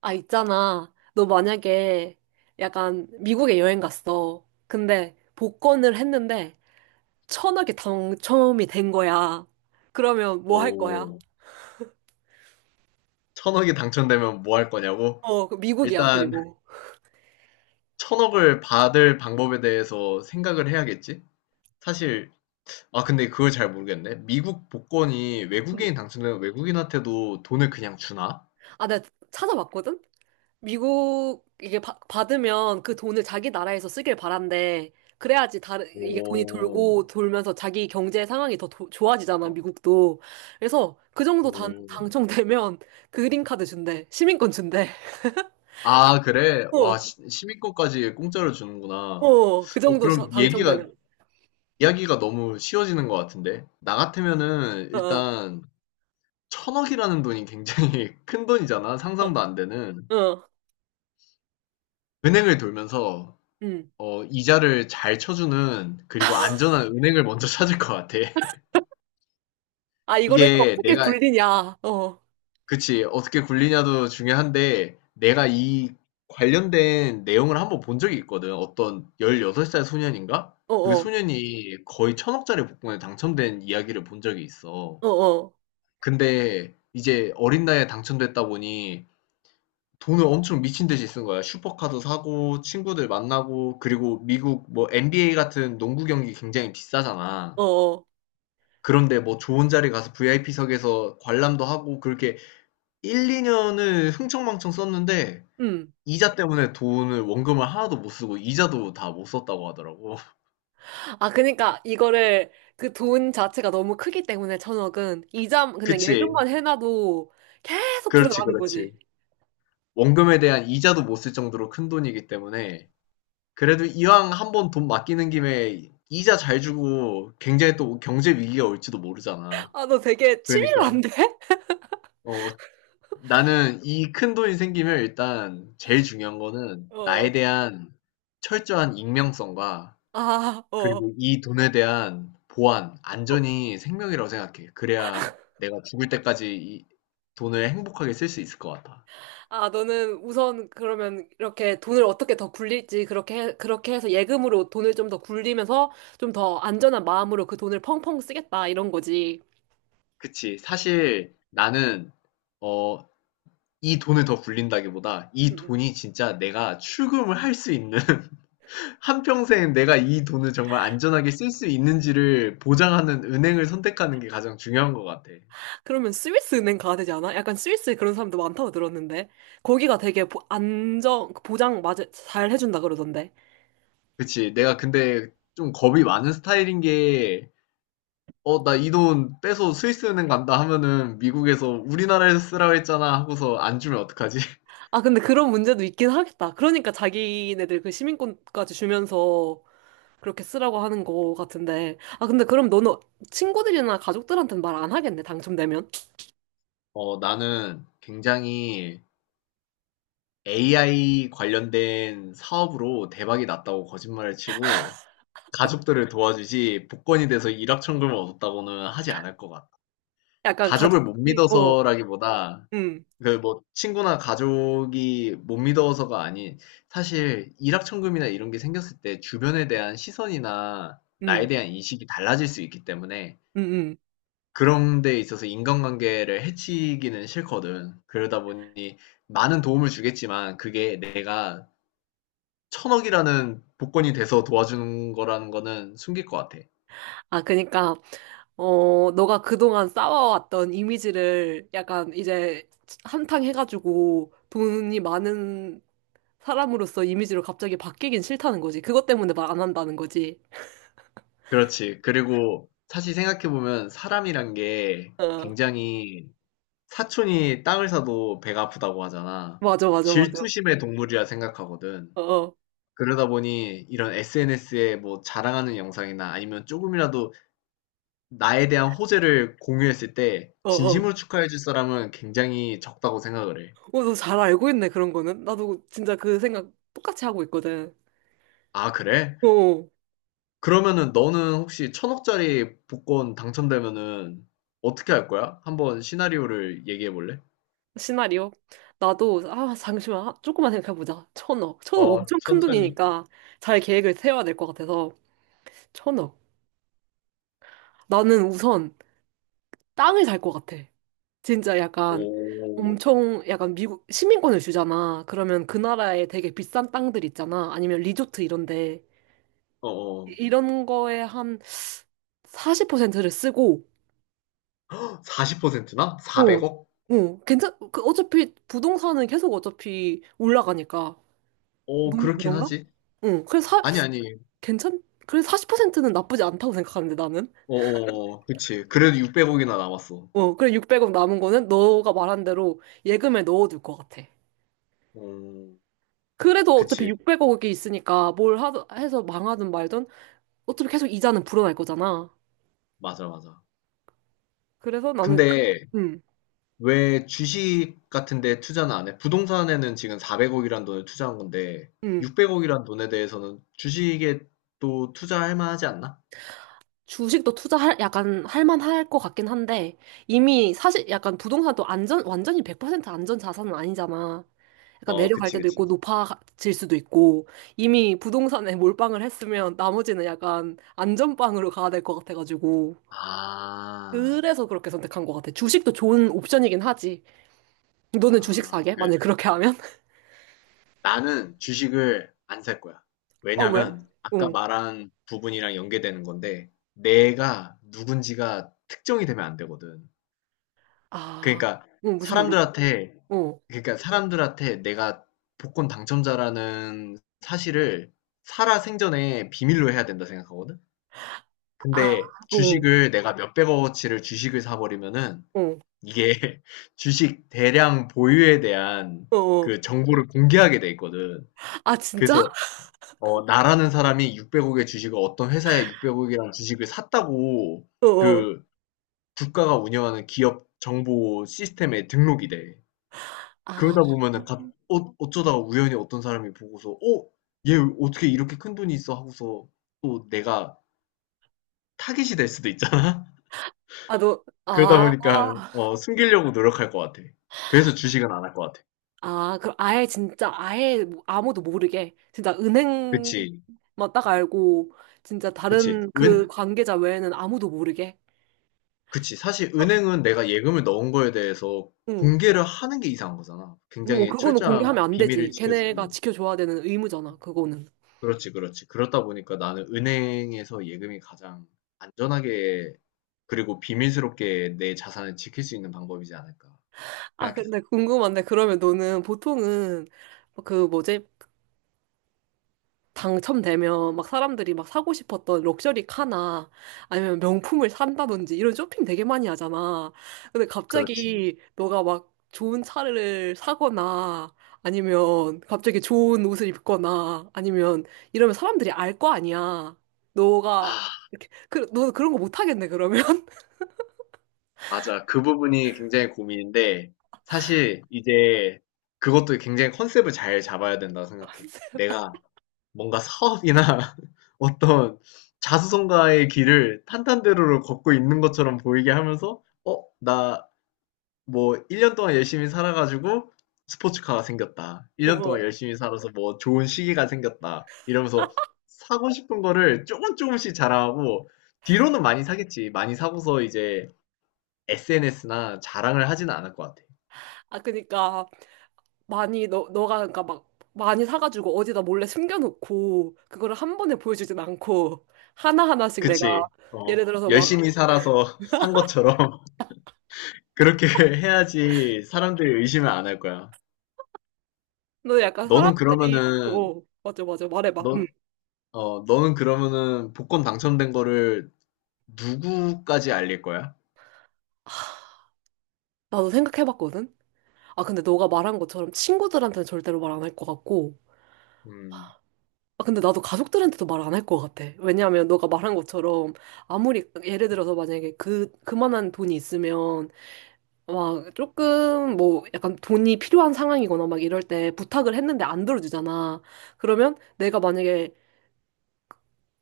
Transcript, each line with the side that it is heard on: right: 아, 있잖아. 너 만약에 약간 미국에 여행 갔어. 근데 복권을 했는데 1,000억이 당첨이 된 거야. 그러면 뭐 할 거야?
left: 오, 천억이 당첨되면 뭐 할 거냐고?
right: 어, 어, 그 미국이야,
left: 일단,
right: 그리고.
left: 천억을 받을 방법에 대해서 생각을 해야겠지? 사실, 근데 그걸 잘 모르겠네. 미국 복권이
right: 음.
left: 외국인이 당첨되면 외국인한테도 돈을 그냥 주나?
right: 아, 내가 찾아봤거든? 미국 이게 받으면 그 돈을 자기 나라에서 쓰길 바란대. 그래야지 다른, 이게 돈이
left: 오,
right: 돌고 돌면서 자기 경제 상황이 더 좋아지잖아,
left: 어,
right: 미국도. 그래서 그 정도 당,
left: 오.
right: 당첨되면 그린카드 준대. 시민권 준대.
left: 아, 그래? 와,
right: 어.
left: 시민권까지 공짜로 주는구나.
right: 어, 그 정도
left: 그럼
right: 당첨되면.
left: 이야기가 너무 쉬워지는 것 같은데? 나 같으면은,
right: 어, 어,
left: 일단, 천억이라는 돈이 굉장히 큰 돈이잖아. 상상도 안 되는.
right: 어, 어,
left: 은행을 돌면서
right: 음.
left: 이자를 잘 쳐 주는 그리고 안전한 은행을 먼저 찾을 것 같아.
right: 아, 이거를 또
left: 이게
right: 어떻게
left: 내가
right: 굴리냐. 어, 어,
left: 그치. 어떻게 굴리냐도 중요한데 내가 이 관련된 내용을 한번 본 적이 있거든. 어떤 16살 소년인가? 그
right: 어,
left: 소년이 거의 1,000 억짜리 복권에 당첨된 이야기를 본 적이 있어.
right: 어, 어,
left: 근데 이제 어린 나이에 당첨됐다 보니 돈을 엄청 미친 듯이 쓴 거야. 슈퍼카도 사고 친구들 만나고 그리고 미국 뭐 NBA 같은 농구 경기 굉장히 비싸잖아.
right: 어, 어.
left: 그런데 뭐 좋은 자리 가서 VIP석에서 관람도 하고 그렇게 1, 2년을 흥청망청 썼는데
right: 음.
left: 이자 때문에 돈을 원금을 하나도 못 쓰고 이자도 다 못 썼다고 하더라고.
right: 아, 그러니까 이거를 그 돈 자체가 너무 크기 때문에 1,000억은 이자 그냥
left: 그치.
right: 예금만 해놔도 계속
left: 그렇지,
right: 불어나는
left: 그렇지.
right: 거지.
left: 원금에 대한 이자도 못 쓸 정도로 큰 돈이기 때문에 그래도 이왕 한번 돈 맡기는 김에 이자 잘 주고 굉장히 또 경제 위기가 올지도 모르잖아.
right: 아, 너 되게
left: 그러니까
right: 치밀한데?
left: 어 나는 이 큰 돈이 생기면 일단 제일 중요한 거는 나에
right: 어,
left: 대한 철저한 익명성과
right: 아, 어.
left: 그리고 이 돈에 대한 보안,
right: 어.
left: 안전이 생명이라고 생각해. 그래야 내가 죽을 때까지 이 돈을 행복하게 쓸 수 있을 것 같아.
right: 아, 너는 우선 그러면 이렇게 돈을 어떻게 더 굴릴지 그렇게 해서 예금으로 돈을 좀 더 굴리면서 좀 더 안전한 마음으로 그 돈을 펑펑 쓰겠다 이런 거지.
left: 그치. 사실 나는 어 이 돈을 더 굴린다기보다 이
right: 음, 음.
left: 돈이 진짜 내가 출금을 할 수 있는 한평생 내가 이 돈을 정말 안전하게 쓸 수 있는지를 보장하는 은행을 선택하는 게 가장 중요한 것 같아.
right: 그러면 스위스 은행 가야 되지 않아? 약간 스위스 그런 사람도 많다고 들었는데 거기가 되게 안정 그 보장 맞아 잘 해준다 그러던데.
left: 그치. 내가 근데 좀 겁이 많은 스타일인 게, 나 이 돈 빼서 스위스 은행 간다 하면은 미국에서 우리나라에서 쓰라고 했잖아 하고서 안 주면 어떡하지?
right: 아, 근데 그런 문제도 있긴 하겠다. 그러니까 자기네들 그 시민권까지 주면서 그렇게 쓰라고 하는 거 같은데. 아, 근데 그럼 너는 친구들이나 가족들한테는 말 안 하겠네 당첨되면?
left: 나는 굉장히 AI 관련된 사업으로 대박이 났다고 거짓말을 치고 가족들을 도와주지 복권이 돼서 일확천금을 얻었다고는 하지 않을 것 같아.
right: 약간
left: 가족을 못
right: 가족들이, 어,
left: 믿어서라기보다
right: 음,
left: 그 뭐 친구나 가족이 못 믿어서가 아닌 사실 일확천금이나 이런 게 생겼을 때 주변에 대한 시선이나 나에
right: 음,
left: 대한 인식이 달라질 수 있기 때문에
right: 음, 음.
left: 그런 데 있어서 인간관계를 해치기는 싫거든. 그러다 보니 많은 도움을 주겠지만 그게 내가 천억이라는 복권이 돼서 도와주는 거라는 거는 숨길 것 같아.
right: 아, 그니까, 어, 너가 그동안 쌓아왔던 이미지를 약간 이제 한탕 해가지고 돈이 많은 사람으로서 이미지로 갑자기 바뀌긴 싫다는 거지. 그것 때문에 말 안 한다는 거지.
left: 그렇지. 그리고 사실 생각해보면 사람이란 게
right: 어,
left: 굉장히 사촌이 땅을 사도 배가 아프다고 하잖아.
right: 맞아, 맞아, 맞아. 어,
left: 질투심의 동물이라 생각하거든.
right: 어,
left: 그러다 보니 이런 SNS에 뭐 자랑하는 영상이나 아니면 조금이라도 나에 대한 호재를 공유했을 때
right: 어, 어.
left: 진심으로 축하해줄 사람은 굉장히 적다고 생각을 해.
right: 어, 너 잘 알고 있네, 그런 거는. 나도 진짜 그 생각 똑같이 하고 있거든.
left: 아, 그래?
right: 어.
left: 그러면은 너는 혹시 천억짜리 복권 당첨되면은 어떻게 할 거야? 한번 시나리오를 얘기해 볼래?
right: 시나리오? 나도, 아, 잠시만. 아, 조금만 생각해보자. 1,000억. 1,000억
left: 어,
right: 엄청 큰
left: 천천히.
right: 돈이니까 잘 계획을 세워야 될 것 같아서. 1,000억. 나는 우선 땅을 살 것 같아. 진짜 약간
left: 오,
right: 엄청, 약간 미국 시민권을 주잖아. 그러면 그 나라에 되게 비싼 땅들 있잖아. 아니면 리조트 이런데.
left: 어, 어.
right: 이런 거에 한 40%를 쓰고,
left: 40%나?
right: 응.
left: 400억?
right: 어, 그 어차피 부동산은 계속 어차피 올라가니까.
left: 오,
right: 너무
left: 그렇긴
right: 그런가?
left: 하지.
right: 응. 그래서
left: 아니, 아니.
right: 그래 40%는 나쁘지 않다고 생각하는데 나는.
left: 어어어. 그치. 그래도 600억이나 남았어.
right: 어, 그래 600억 남은 거는 너가 말한 대로 예금에 넣어둘 것 같아.
left: 어,
right: 그래도 어차피
left: 그치.
right: 600억이 있으니까 뭘 해서 망하든 말든 어차피 계속 이자는 불어날 거잖아.
left: 맞아, 맞아.
right: 그래서 나는,
left: 근데
right: 음,
left: 왜 주식 같은 데 투자는 안 해? 부동산에는 지금 400억이란 돈을 투자한 건데,
right: 음.
left: 600억이란 돈에 대해서는 주식에 또 투자할 만하지 않나?
right: 주식도 투자할 약간 할 만할 것 같긴 한데 이미 사실 약간 부동산도 안전 완전히 100% 안전 자산은 아니잖아. 약간
left: 어,
right: 내려갈
left: 그치,
right: 때도
left: 그치.
right: 있고 높아질 수도 있고 이미 부동산에 몰빵을 했으면 나머지는 약간 안전빵으로 가야 될 것 같아가지고
left: 아,
right: 그래서 그렇게 선택한 것 같아. 주식도 좋은 옵션이긴 하지. 너는 주식
left: 아,
right: 사게?
left: 그,
right: 만약에 그렇게 하면?
left: 나는 주식을 안 살 거야.
right: 어, 왜?
left: 왜냐면, 아까
right: 응.
left: 말한 부분이랑 연계되는 건데, 내가 누군지가 특정이 되면 안 되거든.
right: 아,
left: 그러니까
right: 응, 무슨 말이지?
left: 사람들한테
right: 어.
left: 그러니까 사람들한테 내가 복권 당첨자라는 사실을 살아생전에 비밀로 해야 된다 생각하거든?
right: 아,
left: 근데
right: 어,
left: 주식을 내가 몇백억어치를 주식을 사버리면은
right: 어,
left: 이게 주식 대량 보유에 대한
right: 어, 어.
left: 그 정보를 공개하게 돼 있거든.
right: 아, 진짜?
left: 그래서 나라는 사람이 600억의 주식을 어떤 회사에 600억이라는 주식을 샀다고
right: 어, 어.
left: 그 국가가 운영하는 기업 정보 시스템에 등록이 돼.
right: 아.
left: 그러다 보면은 갑 어 어쩌다가 우연히 어떤 사람이 보고서 '어 얘 어떻게 이렇게 큰 돈이 있어?' 하고서 또 내가 타깃이 될 수도 있잖아.
right: 아, 너,
left: 그러다
right: 아,
left: 보니까 숨기려고 노력할 것 같아. 그래서 주식은 안 할 것 같아.
right: 아, 그럼 아예 진짜 아예 뭐 아무도 모르게 진짜 은행만
left: 그치.
right: 딱 알고 진짜
left: 그치.
right: 다른 그
left: 은
right: 관계자 외에는 아무도 모르게.
left: 그치. 사실
right: 어,
left: 은행은 내가 예금을 넣은 거에 대해서
right: 응,
left: 공개를 하는 게 이상한 거잖아.
right: 응,
left: 굉장히
right: 그거는
left: 철저한
right: 공개하면 안
left: 비밀을
right: 되지. 걔네가
left: 지켜주고.
right: 지켜줘야 되는 의무잖아, 그거는.
left: 그렇지, 그렇지. 그렇다 보니까 나는 은행에서 예금이 가장 안전하게 그리고 비밀스럽게 내 자산을 지킬 수 있는 방법이지 않을까
right: 아,
left: 생각했어.
right: 근데 궁금한데 그러면 너는 보통은 그 뭐지? 당첨되면 막 사람들이 막 사고 싶었던 럭셔리 카나 아니면 명품을 산다든지 이런 쇼핑 되게 많이 하잖아. 근데
left: 그렇지.
right: 갑자기 너가 막 좋은 차를 사거나 아니면 갑자기 좋은 옷을 입거나 아니면 이러면 사람들이 알 거 아니야. 너가
left: 아,
right: 이렇게 그, 너 그런 거 못 하겠네 그러면.
left: 맞아. 그 부분이 굉장히 고민인데 사실 이제 그것도 굉장히 컨셉을 잘 잡아야 된다고 생각해. 내가 뭔가 사업이나 어떤 자수성가의 길을 탄탄대로를 걷고 있는 것처럼 보이게 하면서 나 뭐 1년 동안 열심히 살아가지고 스포츠카가 생겼다. 1년 동안
right: 어.
left: 열심히 살아서 뭐 좋은 시기가 생겼다. 이러면서 사고 싶은 거를 조금 조금씩 자랑하고 뒤로는 많이 사겠지. 많이 사고서 이제 SNS나 자랑을 하지는 않을 것 같아.
right: 아, 그니까, 많이 너 너가 그러니까 막 많이 사가지고 어디다 몰래 숨겨놓고 그거를 한 번에 보여주진 않고 하나 하나씩 내가
left: 그치?
right: 예를 들어서
left: 열심히
right: 막
left: 살아서 산 것처럼 그렇게 해야지 사람들이 의심을 안 할 거야.
right: 너 약간
left: 너는
right: 사람들이
left: 그러면은
right: 어, 맞아, 맞아, 말해봐, 응.
left: 너, 너는 그러면은 복권 당첨된 거를 누구까지 알릴 거야?
right: 나도 생각해봤거든. 아, 근데 너가 말한 것처럼 친구들한테는 절대로 말 안 할 것 같고,
left: 음.
right: 아, 근데 나도 가족들한테도 말 안 할 것 같아. 왜냐하면 너가 말한 것처럼 아무리 예를 들어서 만약에 그 그만한 돈이 있으면 와, 조금 뭐 약간 돈이 필요한 상황이거나 막 이럴 때 부탁을 했는데 안 들어주잖아. 그러면 내가 만약에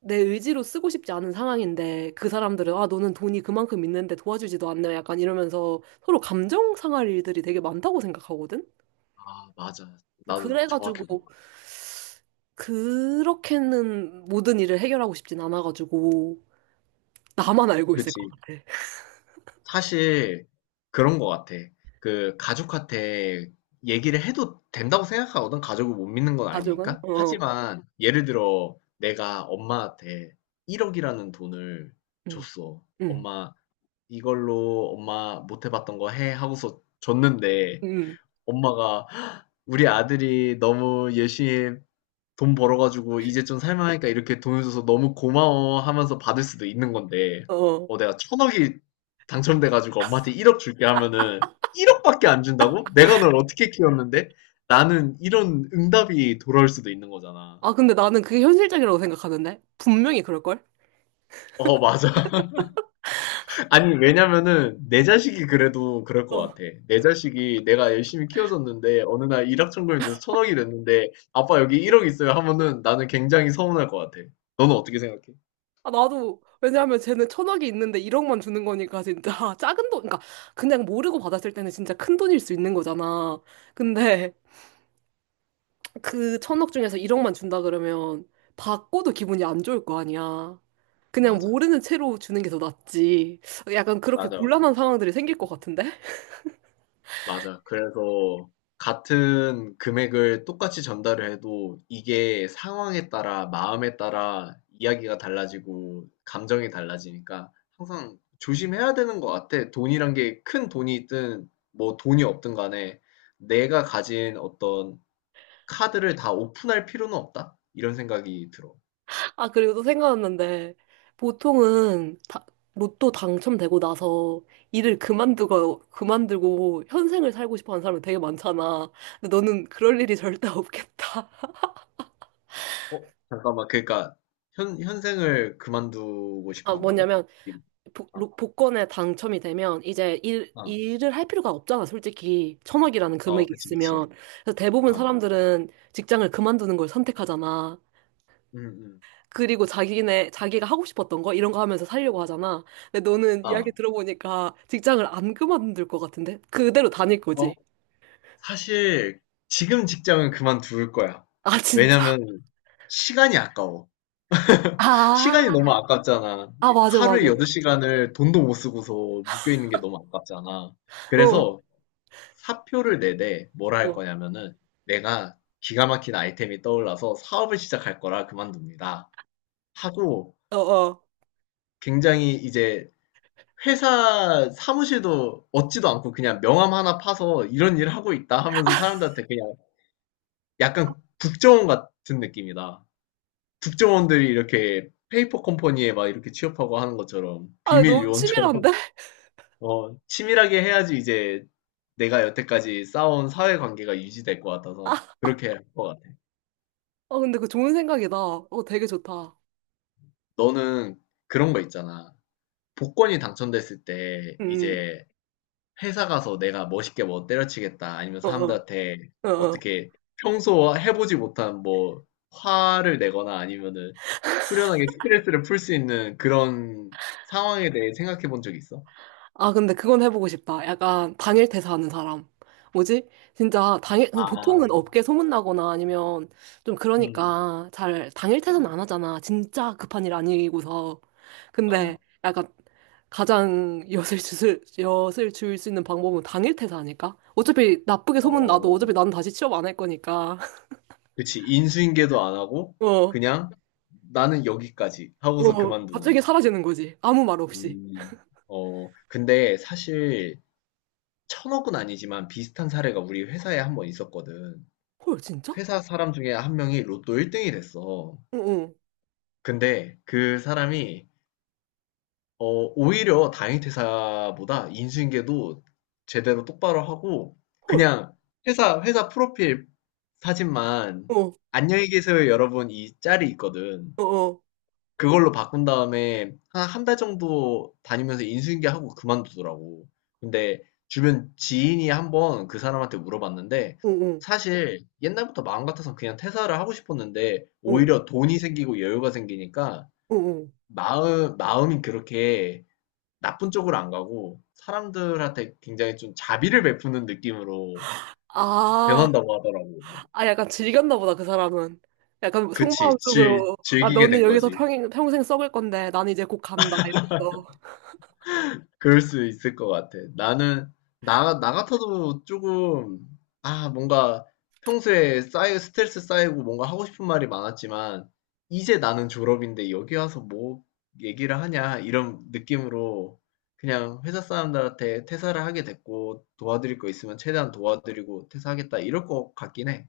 right: 내 의지로 쓰고 싶지 않은 상황인데 그 사람들은 아, 너는 돈이 그만큼 있는데 도와주지도 않네. 약간 이러면서 서로 감정 상할 일들이 되게 많다고 생각하거든.
left: 아, 맞아. 나도
right: 그래가지고
left: 정확히 공감.
right: 그렇게는 모든 일을 해결하고 싶진 않아가지고 나만 알고 있을 것
left: 그치.
right: 같아.
left: 사실 그런 것 같아. 그 가족한테 얘기를 해도 된다고 생각하거든. 가족을 못 믿는 건
right: 가족은?
left: 아니니까.
right: 어.
left: 하지만 예를 들어 내가 엄마한테 1억이라는 돈을
right: 응,
left: 줬어.
right: 응,
left: 엄마 이걸로 엄마 못 해봤던 거 해 하고서 줬는데
right: 응.
left: 엄마가 우리 아들이 너무 열심히 돈 벌어가지고 이제 좀 살만하니까 이렇게 돈을 줘서 너무 고마워 하면서 받을 수도 있는 건데,
right: 어.
left: 내가 천억이 당첨돼가지고 엄마한테 1억 줄게 하면은 1억밖에 안 준다고? 내가 널 어떻게 키웠는데? 나는 이런 응답이 돌아올 수도 있는 거잖아.
right: 아, 근데 나는 그게 현실적이라고 생각하는데? 분명히 그럴걸?
left: 어, 맞아. 아니, 왜냐면은 내 자식이 그래도 그럴 것
right: 어.
left: 같아. 내 자식이 내가 열심히 키워줬는데 어느 날 일확천금이 돼서 천억이 됐는데 아빠 여기 1억 있어요 하면은 나는 굉장히 서운할 것 같아. 너는 어떻게 생각해?
right: 아, 나도, 왜냐하면 쟤는 1,000억이 있는데 1억만 주는 거니까 진짜 작은 돈, 그러니까 그냥 모르고 받았을 때는 진짜 큰 돈일 수 있는 거잖아. 근데 그 1,000억 중에서 1억만 준다 그러면 받고도 기분이 안 좋을 거 아니야. 그냥
left: 맞아.
right: 모르는 채로 주는 게 더 낫지. 약간 그렇게
left: 맞아.
right: 곤란한 상황들이 생길 것 같은데?
left: 맞아. 그래서 같은 금액을 똑같이 전달을 해도 이게 상황에 따라, 마음에 따라 이야기가 달라지고 감정이 달라지니까 항상 조심해야 되는 것 같아. 돈이란 게 큰 돈이 있든 뭐 돈이 없든 간에 내가 가진 어떤 카드를 다 오픈할 필요는 없다. 이런 생각이 들어.
right: 아, 그리고 또 생각났는데, 보통은 다, 로또 당첨되고 나서 일을 그만두고 현생을 살고 싶어 하는 사람이 되게 많잖아. 근데 너는 그럴 일이 절대 없겠다.
left: 어? 잠깐만. 그러니까 현생을 그만두고
right: 아,
left: 싶어 한다고?
right: 뭐냐면, 복권에 당첨이 되면 이제 일,
left: 아, 아,
right: 일을 할 필요가 없잖아, 솔직히. 1,000억이라는
left: 어,
right: 금액이
left: 그치, 그치.
right: 있으면. 그래서 대부분
left: 아,
right: 사람들은 직장을 그만두는 걸 선택하잖아.
left: 음, 음.
right: 그리고 자기가 하고 싶었던 거, 이런 거 하면서 살려고 하잖아. 근데 너는 이야기
left: 아.
right: 들어보니까 직장을 안 그만둘 것 같은데? 그대로 다닐
left: 어,
right: 거지.
left: 사실 지금 직장은 그만둘 거야.
right: 아, 진짜?
left: 왜냐면 시간이 아까워. 시간이
right: 아,
left: 너무 아깝잖아.
right: 아, 맞아,
left: 하루에
right: 맞아. 어,
left: 8시간을 돈도 못 쓰고서 묶여있는 게 너무 아깝잖아. 그래서 사표를 내되 뭐라 할
right: 어,
left: 거냐면은 내가 기가 막힌 아이템이 떠올라서 사업을 시작할 거라 그만둡니다. 하고
right: 어, 어.
left: 굉장히 이제 회사 사무실도 얻지도 않고 그냥 명함 하나 파서 이런 일 하고 있다 하면서 사람들한테 그냥 약간 국정원 같은 느낌이다. 국정원들이 이렇게 페이퍼 컴퍼니에 막 이렇게 취업하고 하는 것처럼
right: 아,
left: 비밀
right: 너무
left: 요원처럼
right: 치밀한데?
left: 치밀하게 해야지 이제 내가 여태까지 쌓아온 사회 관계가 유지될 것 같아서
right: 아,
left: 그렇게 할 것 같아.
right: 어, 근데 그 좋은 생각이다. 어, 되게 좋다.
left: 너는 그런 거 있잖아. 복권이 당첨됐을 때
right: 음, 음.
left: 이제 회사 가서 내가 멋있게 뭐 때려치겠다 아니면
right: 어, 어,
left: 사람들한테
right: 어, 어.
left: 어떻게 평소 해보지 못한 뭐 화를 내거나 아니면은 후련하게 스트레스를 풀 수 있는 그런 상황에 대해 생각해 본 적 있어?
right: 아, 근데 그건 해보고 싶다. 약간 당일 퇴사하는 사람. 뭐지? 진짜 당일, 보통은
left: 아,
right: 업계 소문나거나 아니면 좀
left: 음,
right: 그러니까 잘 당일 퇴사는 안 하잖아. 진짜 급한 일 아니고서. 근데
left: 어,
right: 약간 가장 엿을 줄 수 있는 방법은 당일 퇴사 아닐까? 어차피 나쁘게 소문나도
left: 어.
right: 어차피 나는 다시 취업 안 할 거니까.
left: 그치. 인수인계도 안 하고
right: 어,
left: 그냥 나는 여기까지 하고서
right: 어,
left: 그만두는.
right: 갑자기 사라지는 거지. 아무 말 없이.
left: 음. 근데 사실 천억은 아니지만 비슷한 사례가 우리 회사에 한 번 있었거든.
right: 헐, 진짜?
left: 회사 사람 중에 한 명이 로또 1등이 됐어.
right: 응, 응,
left: 근데 그 사람이 어, 오히려 당일 퇴사보다 인수인계도 제대로 똑바로 하고
right: 헐.
left: 그냥 회사 프로필 사진만
right: 어,
left: 안녕히 계세요 여러분 이 짤이 있거든.
right: 어, 어,
left: 그걸로 바꾼 다음에 한 한 달 정도 다니면서 인수인계하고 그만두더라고. 근데 주변 지인이 한번 그 사람한테 물어봤는데
right: 응, 응,
left: 사실 옛날부터 마음 같아서 그냥 퇴사를 하고 싶었는데
right: 응,
left: 오히려 돈이 생기고 여유가 생기니까
right: 응, 응.
left: 마음이 그렇게 나쁜 쪽으로 안 가고 사람들한테 굉장히 좀 자비를 베푸는 느낌으로
right: 아,
left: 변한다고 하더라고.
right: 아, 약간 즐겼나 보다, 그 사람은. 약간
left: 그치.
right: 속마음속으로, 아,
left: 즐기게
right: 너는
left: 된
right: 여기서
left: 거지.
right: 평생 썩을 건데, 나는 이제 곧 간다, 이러면서.
left: 그럴 수 있을 것 같아. 나 같아도 조금, 아, 뭔가 평소에 스트레스 쌓이고 뭔가 하고 싶은 말이 많았지만, 이제 나는 졸업인데 여기 와서 뭐 얘기를 하냐, 이런 느낌으로 그냥 회사 사람들한테 퇴사를 하게 됐고, 도와드릴 거 있으면 최대한 도와드리고 퇴사하겠다, 이럴 것 같긴 해.